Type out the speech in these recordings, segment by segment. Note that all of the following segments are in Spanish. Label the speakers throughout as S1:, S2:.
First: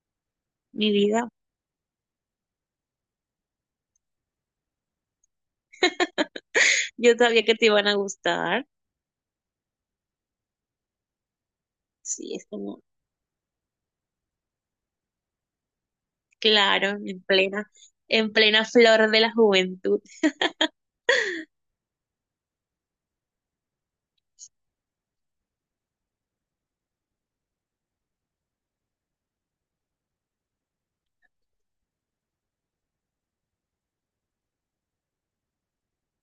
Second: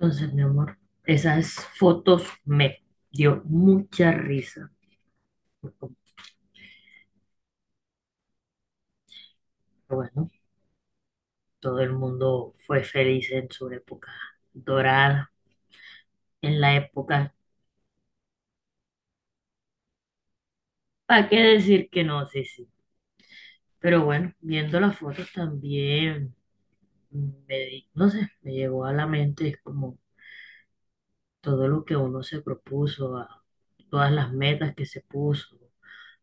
S1: Entonces, mi amor,
S2: Mi vida.
S1: esas fotos me dio mucha risa. Porque,
S2: Yo sabía que te iban a gustar.
S1: bueno, todo el
S2: Sí, es
S1: mundo fue
S2: como,
S1: feliz en su época dorada, en la
S2: claro,
S1: época,
S2: en plena flor de la juventud.
S1: ¿para qué decir que no? Sí, sí. Pero bueno, viendo las fotos también, me, no sé, me llegó a la mente como todo lo que uno se propuso, a todas las metas que se puso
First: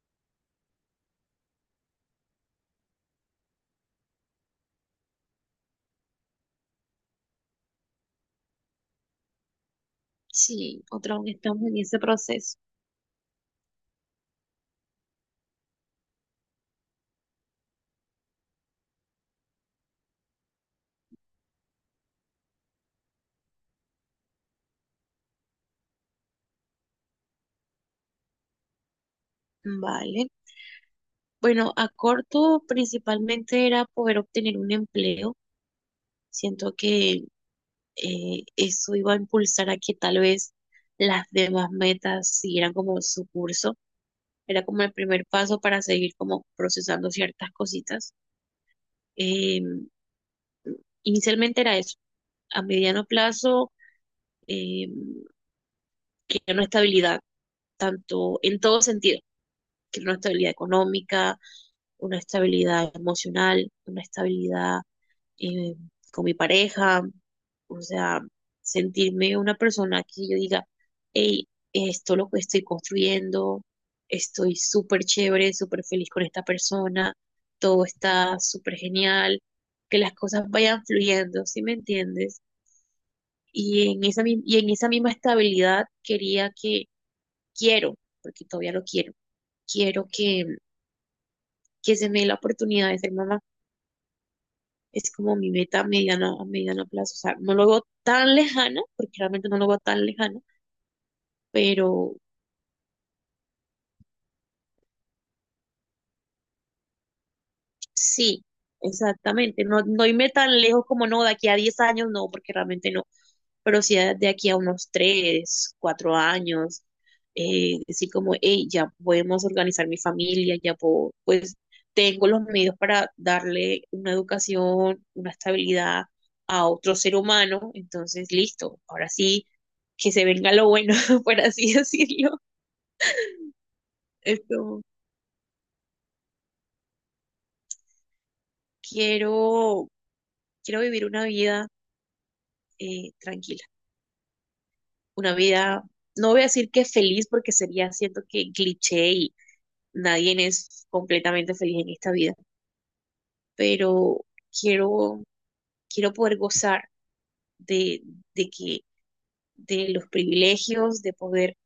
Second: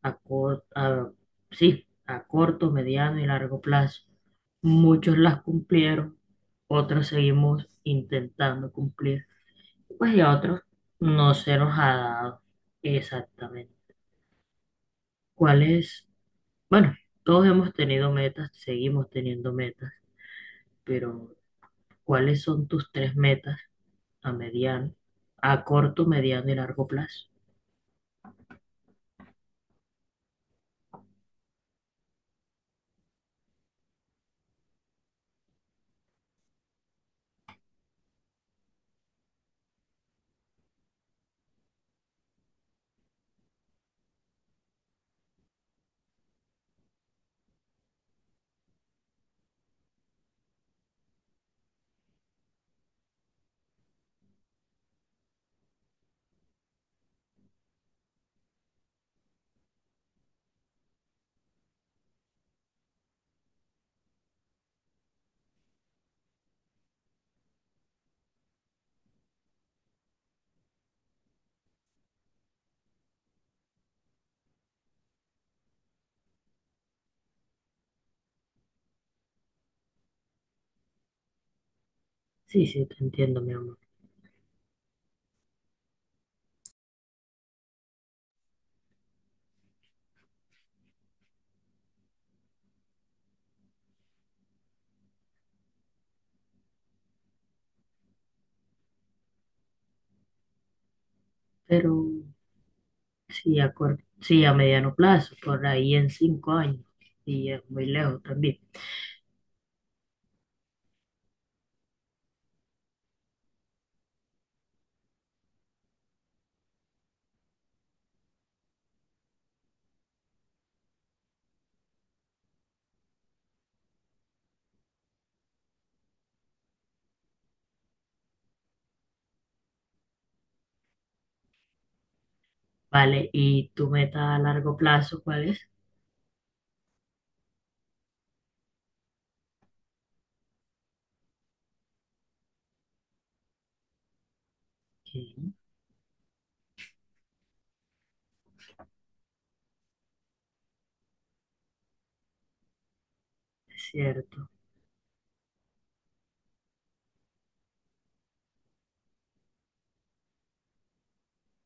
S1: a, sí, a corto, mediano y largo plazo. Muchos las cumplieron, otros seguimos intentando cumplir, pues y a otros
S2: Sí, otro aún
S1: no se
S2: estamos
S1: nos
S2: en
S1: ha
S2: ese
S1: dado
S2: proceso.
S1: exactamente. ¿Cuáles? Bueno, todos hemos tenido metas, seguimos teniendo metas, pero ¿cuáles son tus tres metas a mediano, a corto, mediano y largo plazo?
S2: Vale. Bueno, a corto principalmente era poder obtener un empleo. Siento que eso iba a impulsar a que tal vez las demás metas siguieran como su curso. Era como el primer paso para seguir como procesando ciertas cositas. Em, Inicialmente era eso, a mediano plazo, eh, que una estabilidad, tanto en todo sentido, que una estabilidad económica, una estabilidad emocional, una estabilidad eh, con mi pareja, o sea, sentirme una persona que yo diga, hey, esto lo que estoy construyendo, estoy súper chévere, súper feliz con esta persona, todo está súper genial, que las cosas vayan fluyendo, ¿sí me entiendes?
S1: Sí, sí, te entiendo, mi amor.
S2: Y en esa misma estabilidad quería que, quiero, porque todavía lo quiero, quiero que se me dé la oportunidad de ser mamá. Es como mi meta a mediano plazo. O sea, no lo veo tan lejana, porque realmente no lo veo tan lejana,
S1: Pero
S2: pero
S1: sí a, sí, a mediano plazo, por ahí en 5 años. Y es muy lejos
S2: sí,
S1: también.
S2: exactamente. No, no irme tan lejos como no, de aquí a 10 años, no, porque realmente no. Pero si a- de aquí a unos tres, cuatro años, decir como, hey, ya podemos organizar mi familia, ya puedo, pues tengo los medios para darle una educación, una estabilidad a otro ser humano, entonces listo, ahora sí, que se venga lo bueno, por así decirlo.
S1: Vale, ¿y tu meta a largo
S2: Esto,
S1: plazo cuál es?
S2: quiero, quiero vivir una vida tranquila, una
S1: Sí,
S2: vida, no voy a decir que feliz porque sería, siento que cliché y, nadie es completamente feliz en esta vida,
S1: es
S2: pero
S1: cierto.
S2: quiero, quiero poder gozar de, de que, de los privilegios, de poder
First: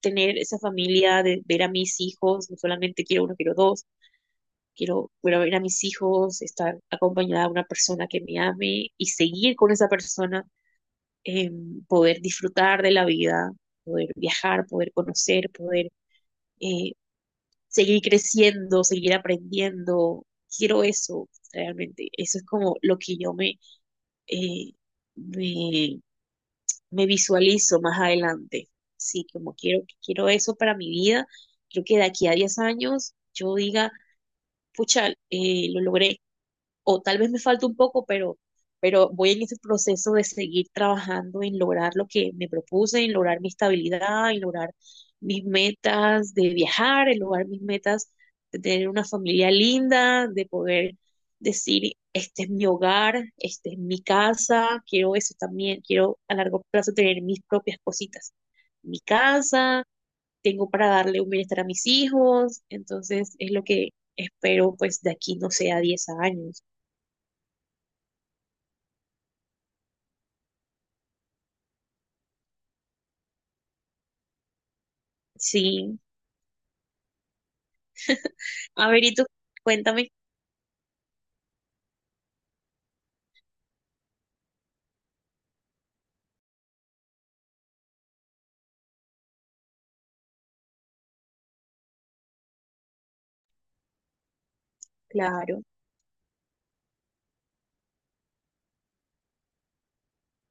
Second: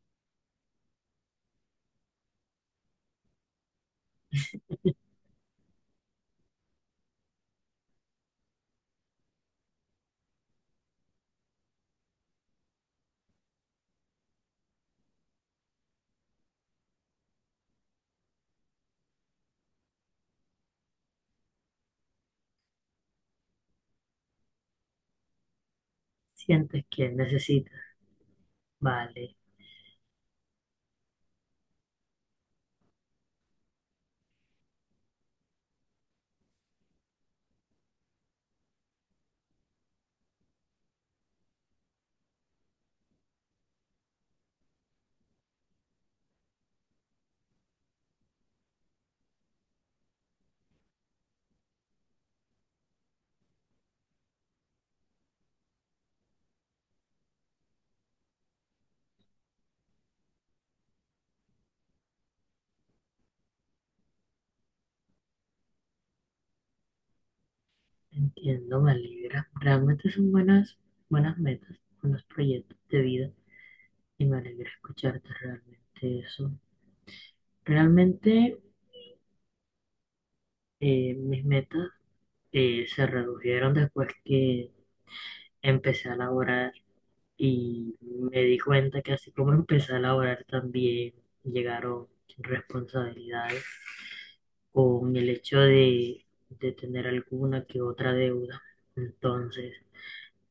S2: tener esa familia, de ver a mis hijos, no solamente quiero uno, quiero dos, quiero, quiero ver a mis hijos, estar acompañada de una persona que me ame y seguir con esa persona, eh, poder disfrutar de la vida, poder viajar, poder conocer, poder eh, seguir creciendo, seguir aprendiendo. Quiero eso, realmente. Eso es como lo que yo me, eh, me,
S1: Sientes
S2: me
S1: que necesitas.
S2: visualizo más adelante. Sí,
S1: Vale,
S2: como quiero, quiero eso para mi vida. Creo que de aquí a 10 años yo diga, pucha, lo logré, o tal vez me falta un poco, pero voy en ese proceso de seguir trabajando en lograr lo que me propuse, en lograr mi estabilidad, en lograr mis metas de viajar, en lograr mis metas de tener una familia linda, de poder decir, este es mi hogar, este es mi casa, quiero eso también, quiero a largo plazo tener mis propias cositas, mi casa, tengo para darle un bienestar a mis hijos, entonces es lo que espero pues de aquí, no sé, a 10 años.
S1: entiendo, me alegra. Realmente son buenas, buenas metas, buenos proyectos de vida. Y me alegra escucharte realmente
S2: Sí.
S1: eso. Realmente
S2: A ver, y tú cuéntame,
S1: mis metas se redujeron después que empecé a laborar. Y me di cuenta que así como empecé a laborar también llegaron responsabilidades con el hecho
S2: claro,
S1: de tener alguna que otra deuda. Entonces,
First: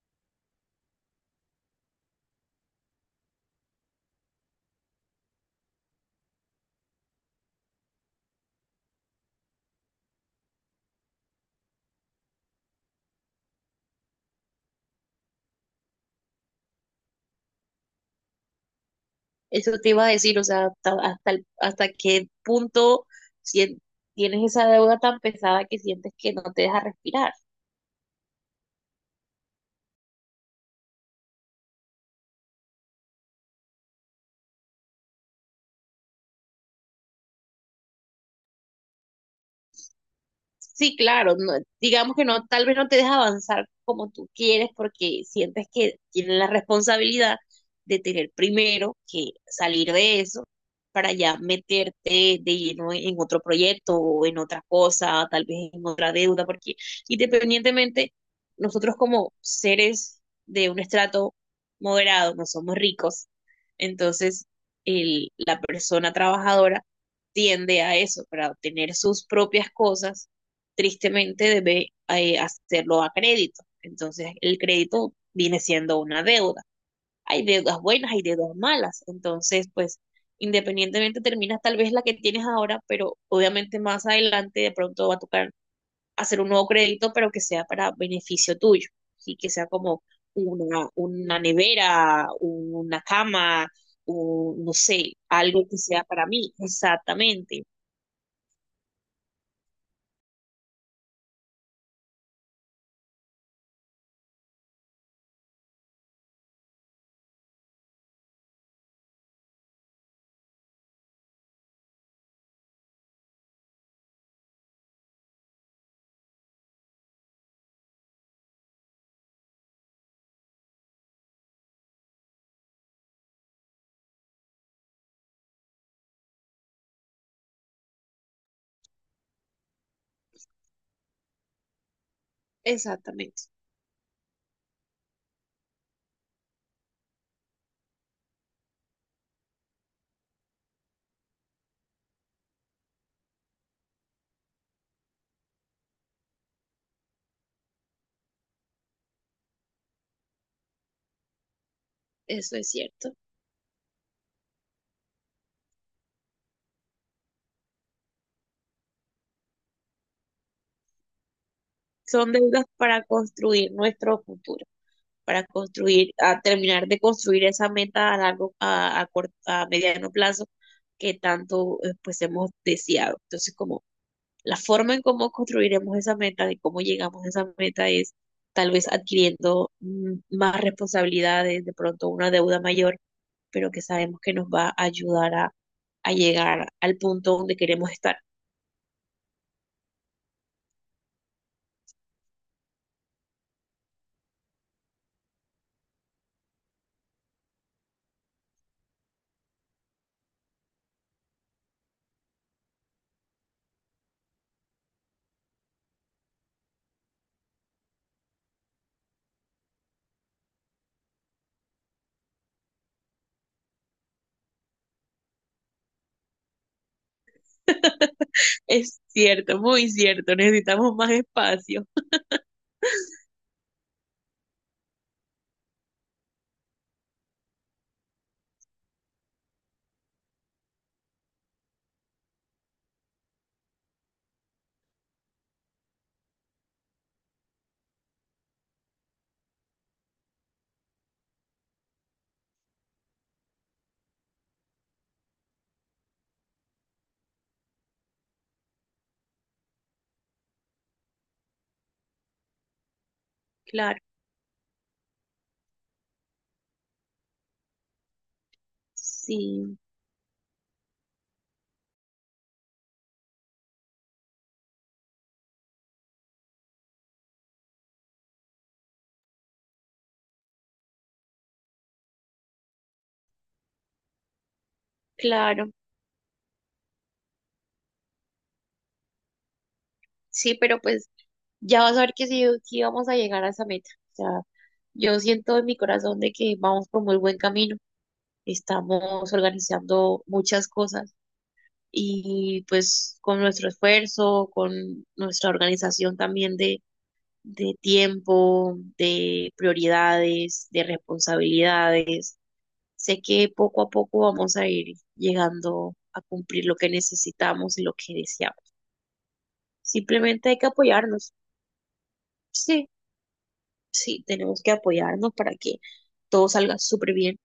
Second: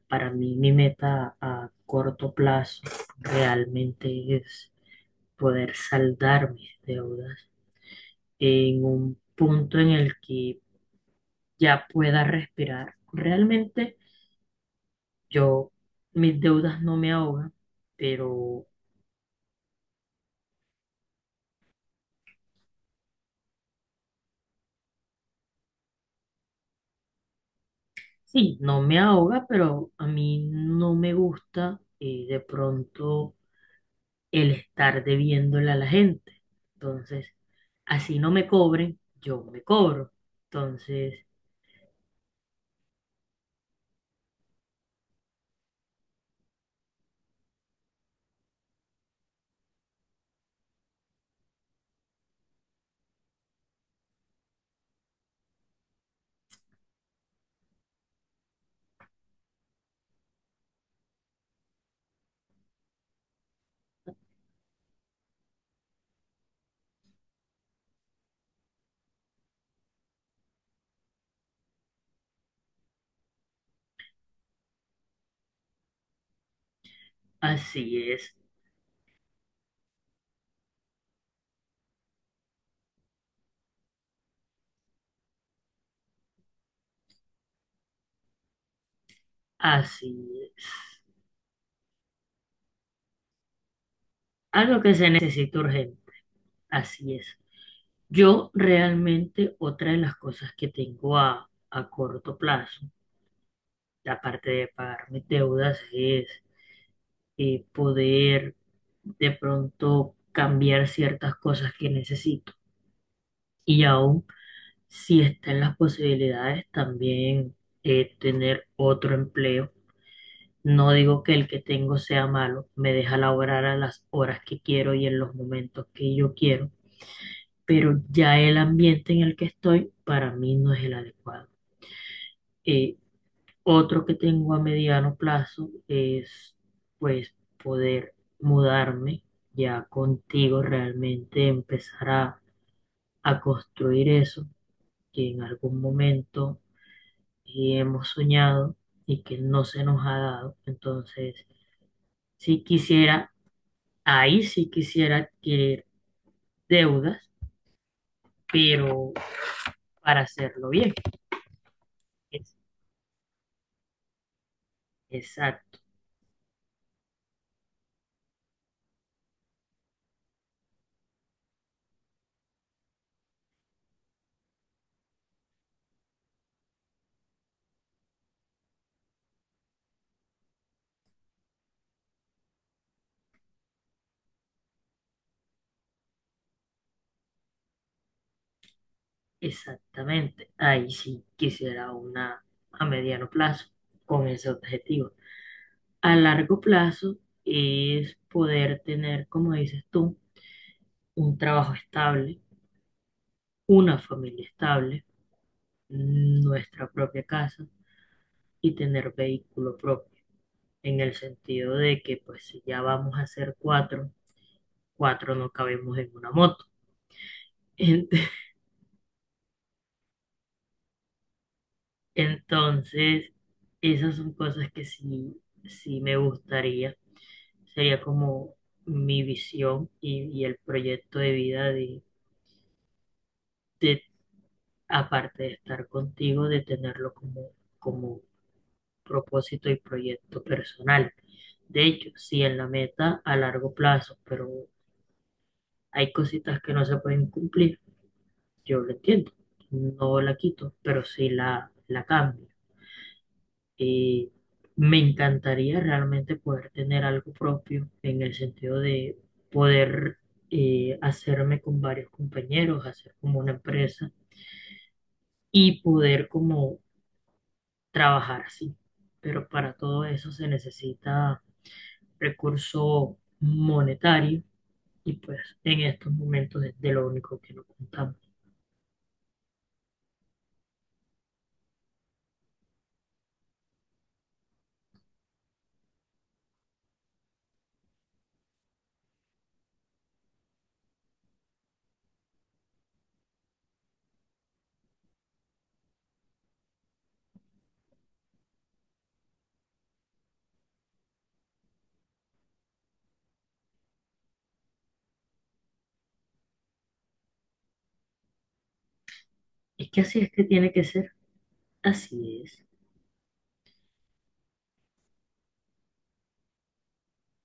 S1: para mí mi meta a corto plazo realmente es poder saldar mis deudas en un punto en el que ya pueda respirar. Realmente yo, mis deudas no me ahogan, pero
S2: eso te iba a decir, o sea, hasta, hasta, hasta qué punto sien- tienes esa deuda tan pesada que sientes que no te deja respirar.
S1: sí, no me ahoga, pero a mí no me gusta de pronto el estar debiéndole a la gente. Entonces, así no me cobren, yo me cobro.
S2: Sí,
S1: Entonces,
S2: claro, digamos que no, tal vez no te deja avanzar como tú quieres porque sientes que tienen la responsabilidad de tener primero que salir de eso para ya meterte de lleno en otro proyecto o en otra cosa, tal vez en otra deuda, porque independientemente, nosotros como seres de un estrato moderado no somos ricos, entonces el, la persona trabajadora tiende a eso, para obtener sus propias cosas tristemente debe hacerlo a crédito. Entonces, el crédito viene siendo una deuda. Hay deudas
S1: así
S2: buenas, hay
S1: es,
S2: deudas malas. Entonces, pues, independientemente terminas tal vez la que tienes ahora, pero obviamente más adelante de pronto va a tocar hacer un nuevo crédito, pero que sea para beneficio tuyo, y ¿sí? Que sea como
S1: así es.
S2: una nevera, una cama, un, no
S1: Algo que se
S2: sé,
S1: necesita
S2: algo que sea
S1: urgente,
S2: para mí.
S1: así es.
S2: Exactamente,
S1: Yo realmente otra de las cosas que tengo a corto plazo, aparte de pagar mis deudas, es poder de pronto cambiar ciertas cosas que necesito. Y aún si está en las posibilidades, también tener otro empleo. No digo que el que tengo sea malo, me deja laborar a las horas que quiero y en los momentos que yo quiero, pero ya el ambiente en el que estoy para mí no es el adecuado. Eh,
S2: exactamente,
S1: Otro que tengo a mediano plazo es pues poder mudarme ya contigo, realmente empezar a construir eso que en algún momento y hemos soñado y que no se nos ha dado. Entonces,
S2: eso
S1: sí
S2: es cierto.
S1: quisiera, ahí sí quisiera adquirir deudas, pero para hacerlo bien.
S2: Son
S1: Es-
S2: deudas para construir nuestro futuro, para
S1: Exacto,
S2: construir, a terminar de construir esa meta a largo, a, a mediano plazo que tanto pues hemos deseado. Entonces, como la forma en cómo construiremos esa meta, de cómo llegamos a esa meta es tal vez adquiriendo más responsabilidades, de pronto una deuda mayor, pero que sabemos que nos va a ayudar a llegar al punto donde queremos estar.
S1: exactamente. Ahí sí quisiera una a mediano plazo con ese objetivo. A largo plazo es poder tener, como dices tú, un trabajo estable, una familia estable, nuestra propia casa y tener vehículo propio, en el sentido de que pues si ya vamos a ser cuatro, cuatro no cabemos en una moto. Ent-
S2: Es cierto, muy cierto, necesitamos más espacio.
S1: Entonces, esas son cosas que sí, sí me gustaría, sería como mi visión y el proyecto de vida de, aparte de estar contigo, de tenerlo como, como propósito y proyecto personal. De hecho, sí en la meta a largo plazo, pero hay cositas que no se pueden cumplir, yo lo entiendo, no la quito, pero sí la cambio.
S2: Claro.
S1: Y me encantaría realmente poder tener algo propio en el sentido de
S2: Sí,
S1: poder hacerme con varios compañeros, hacer como una empresa y poder como trabajar así. Pero para todo eso se necesita recurso monetario y pues
S2: claro,
S1: en estos momentos es de lo único que no contamos.
S2: sí, pero pues ya vas a ver que sí, sí vamos a llegar a esa meta. O sea, yo siento en mi corazón de que vamos por muy buen camino. Estamos organizando muchas cosas y pues con nuestro esfuerzo, con nuestra organización también de tiempo, de prioridades, de responsabilidades, sé que poco a poco vamos a ir llegando a cumplir lo que necesitamos y lo que deseamos.
S1: Es que así es que
S2: Simplemente hay que
S1: tiene que ser,
S2: apoyarnos.
S1: así es.
S2: Sí, sí, tenemos que apoyarnos para que todo salga súper bien.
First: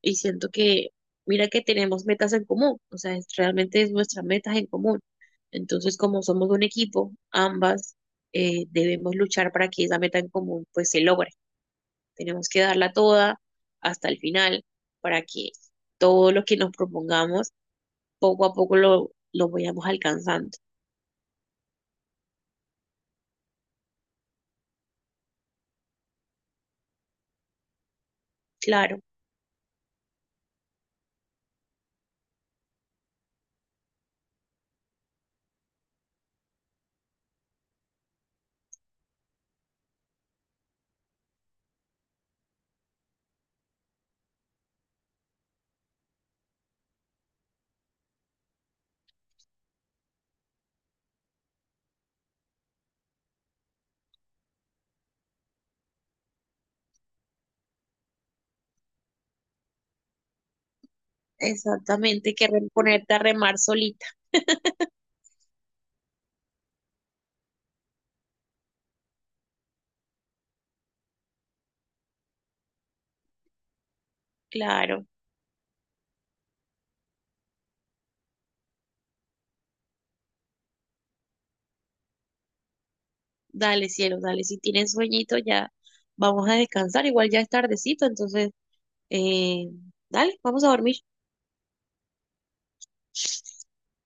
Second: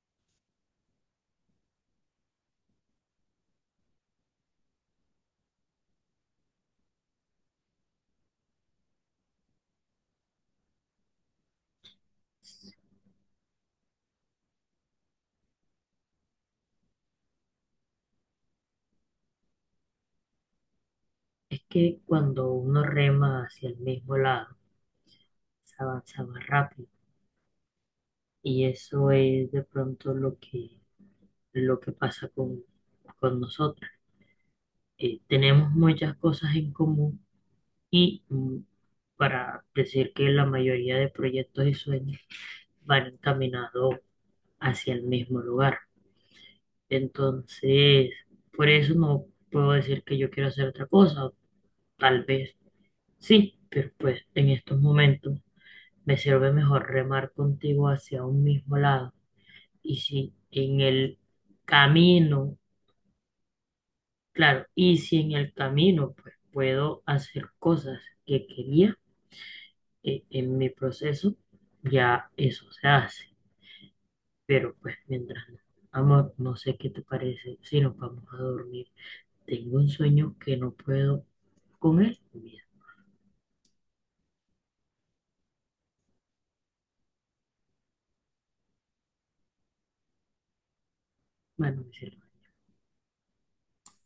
S2: Y siento que, mira que tenemos metas en común, o sea, realmente es nuestras metas en común. Entonces, como somos un equipo, ambas debemos luchar para que esa meta en común pues se logre. Tenemos que darla toda hasta el final para que todo lo que nos propongamos poco a poco lo vayamos alcanzando.
S1: Es que cuando uno rema hacia el mismo lado, se avanza más rápido. Y
S2: Claro,
S1: eso es de pronto lo que pasa con nosotros. Tenemos muchas cosas en común y para decir que la mayoría de proyectos y sueños van encaminados hacia el mismo lugar. Entonces, por eso no puedo decir que yo quiero hacer otra cosa. Tal vez sí, pero pues en estos momentos me sirve mejor remar contigo hacia un mismo lado. Y si en el
S2: exactamente, que
S1: camino,
S2: ponerte a remar solita,
S1: claro, y si en el camino pues puedo hacer cosas que quería en mi proceso, ya eso se hace. Pero pues
S2: claro.
S1: mientras no. Amor, no sé qué te parece si nos vamos a dormir. Tengo un sueño que no puedo con él.
S2: Dale, cielo, dale. Si tienes sueñito, ya vamos a descansar. Igual ya es tardecito, entonces, eh, dale, vamos a dormir.
S1: Bueno, mi cielo.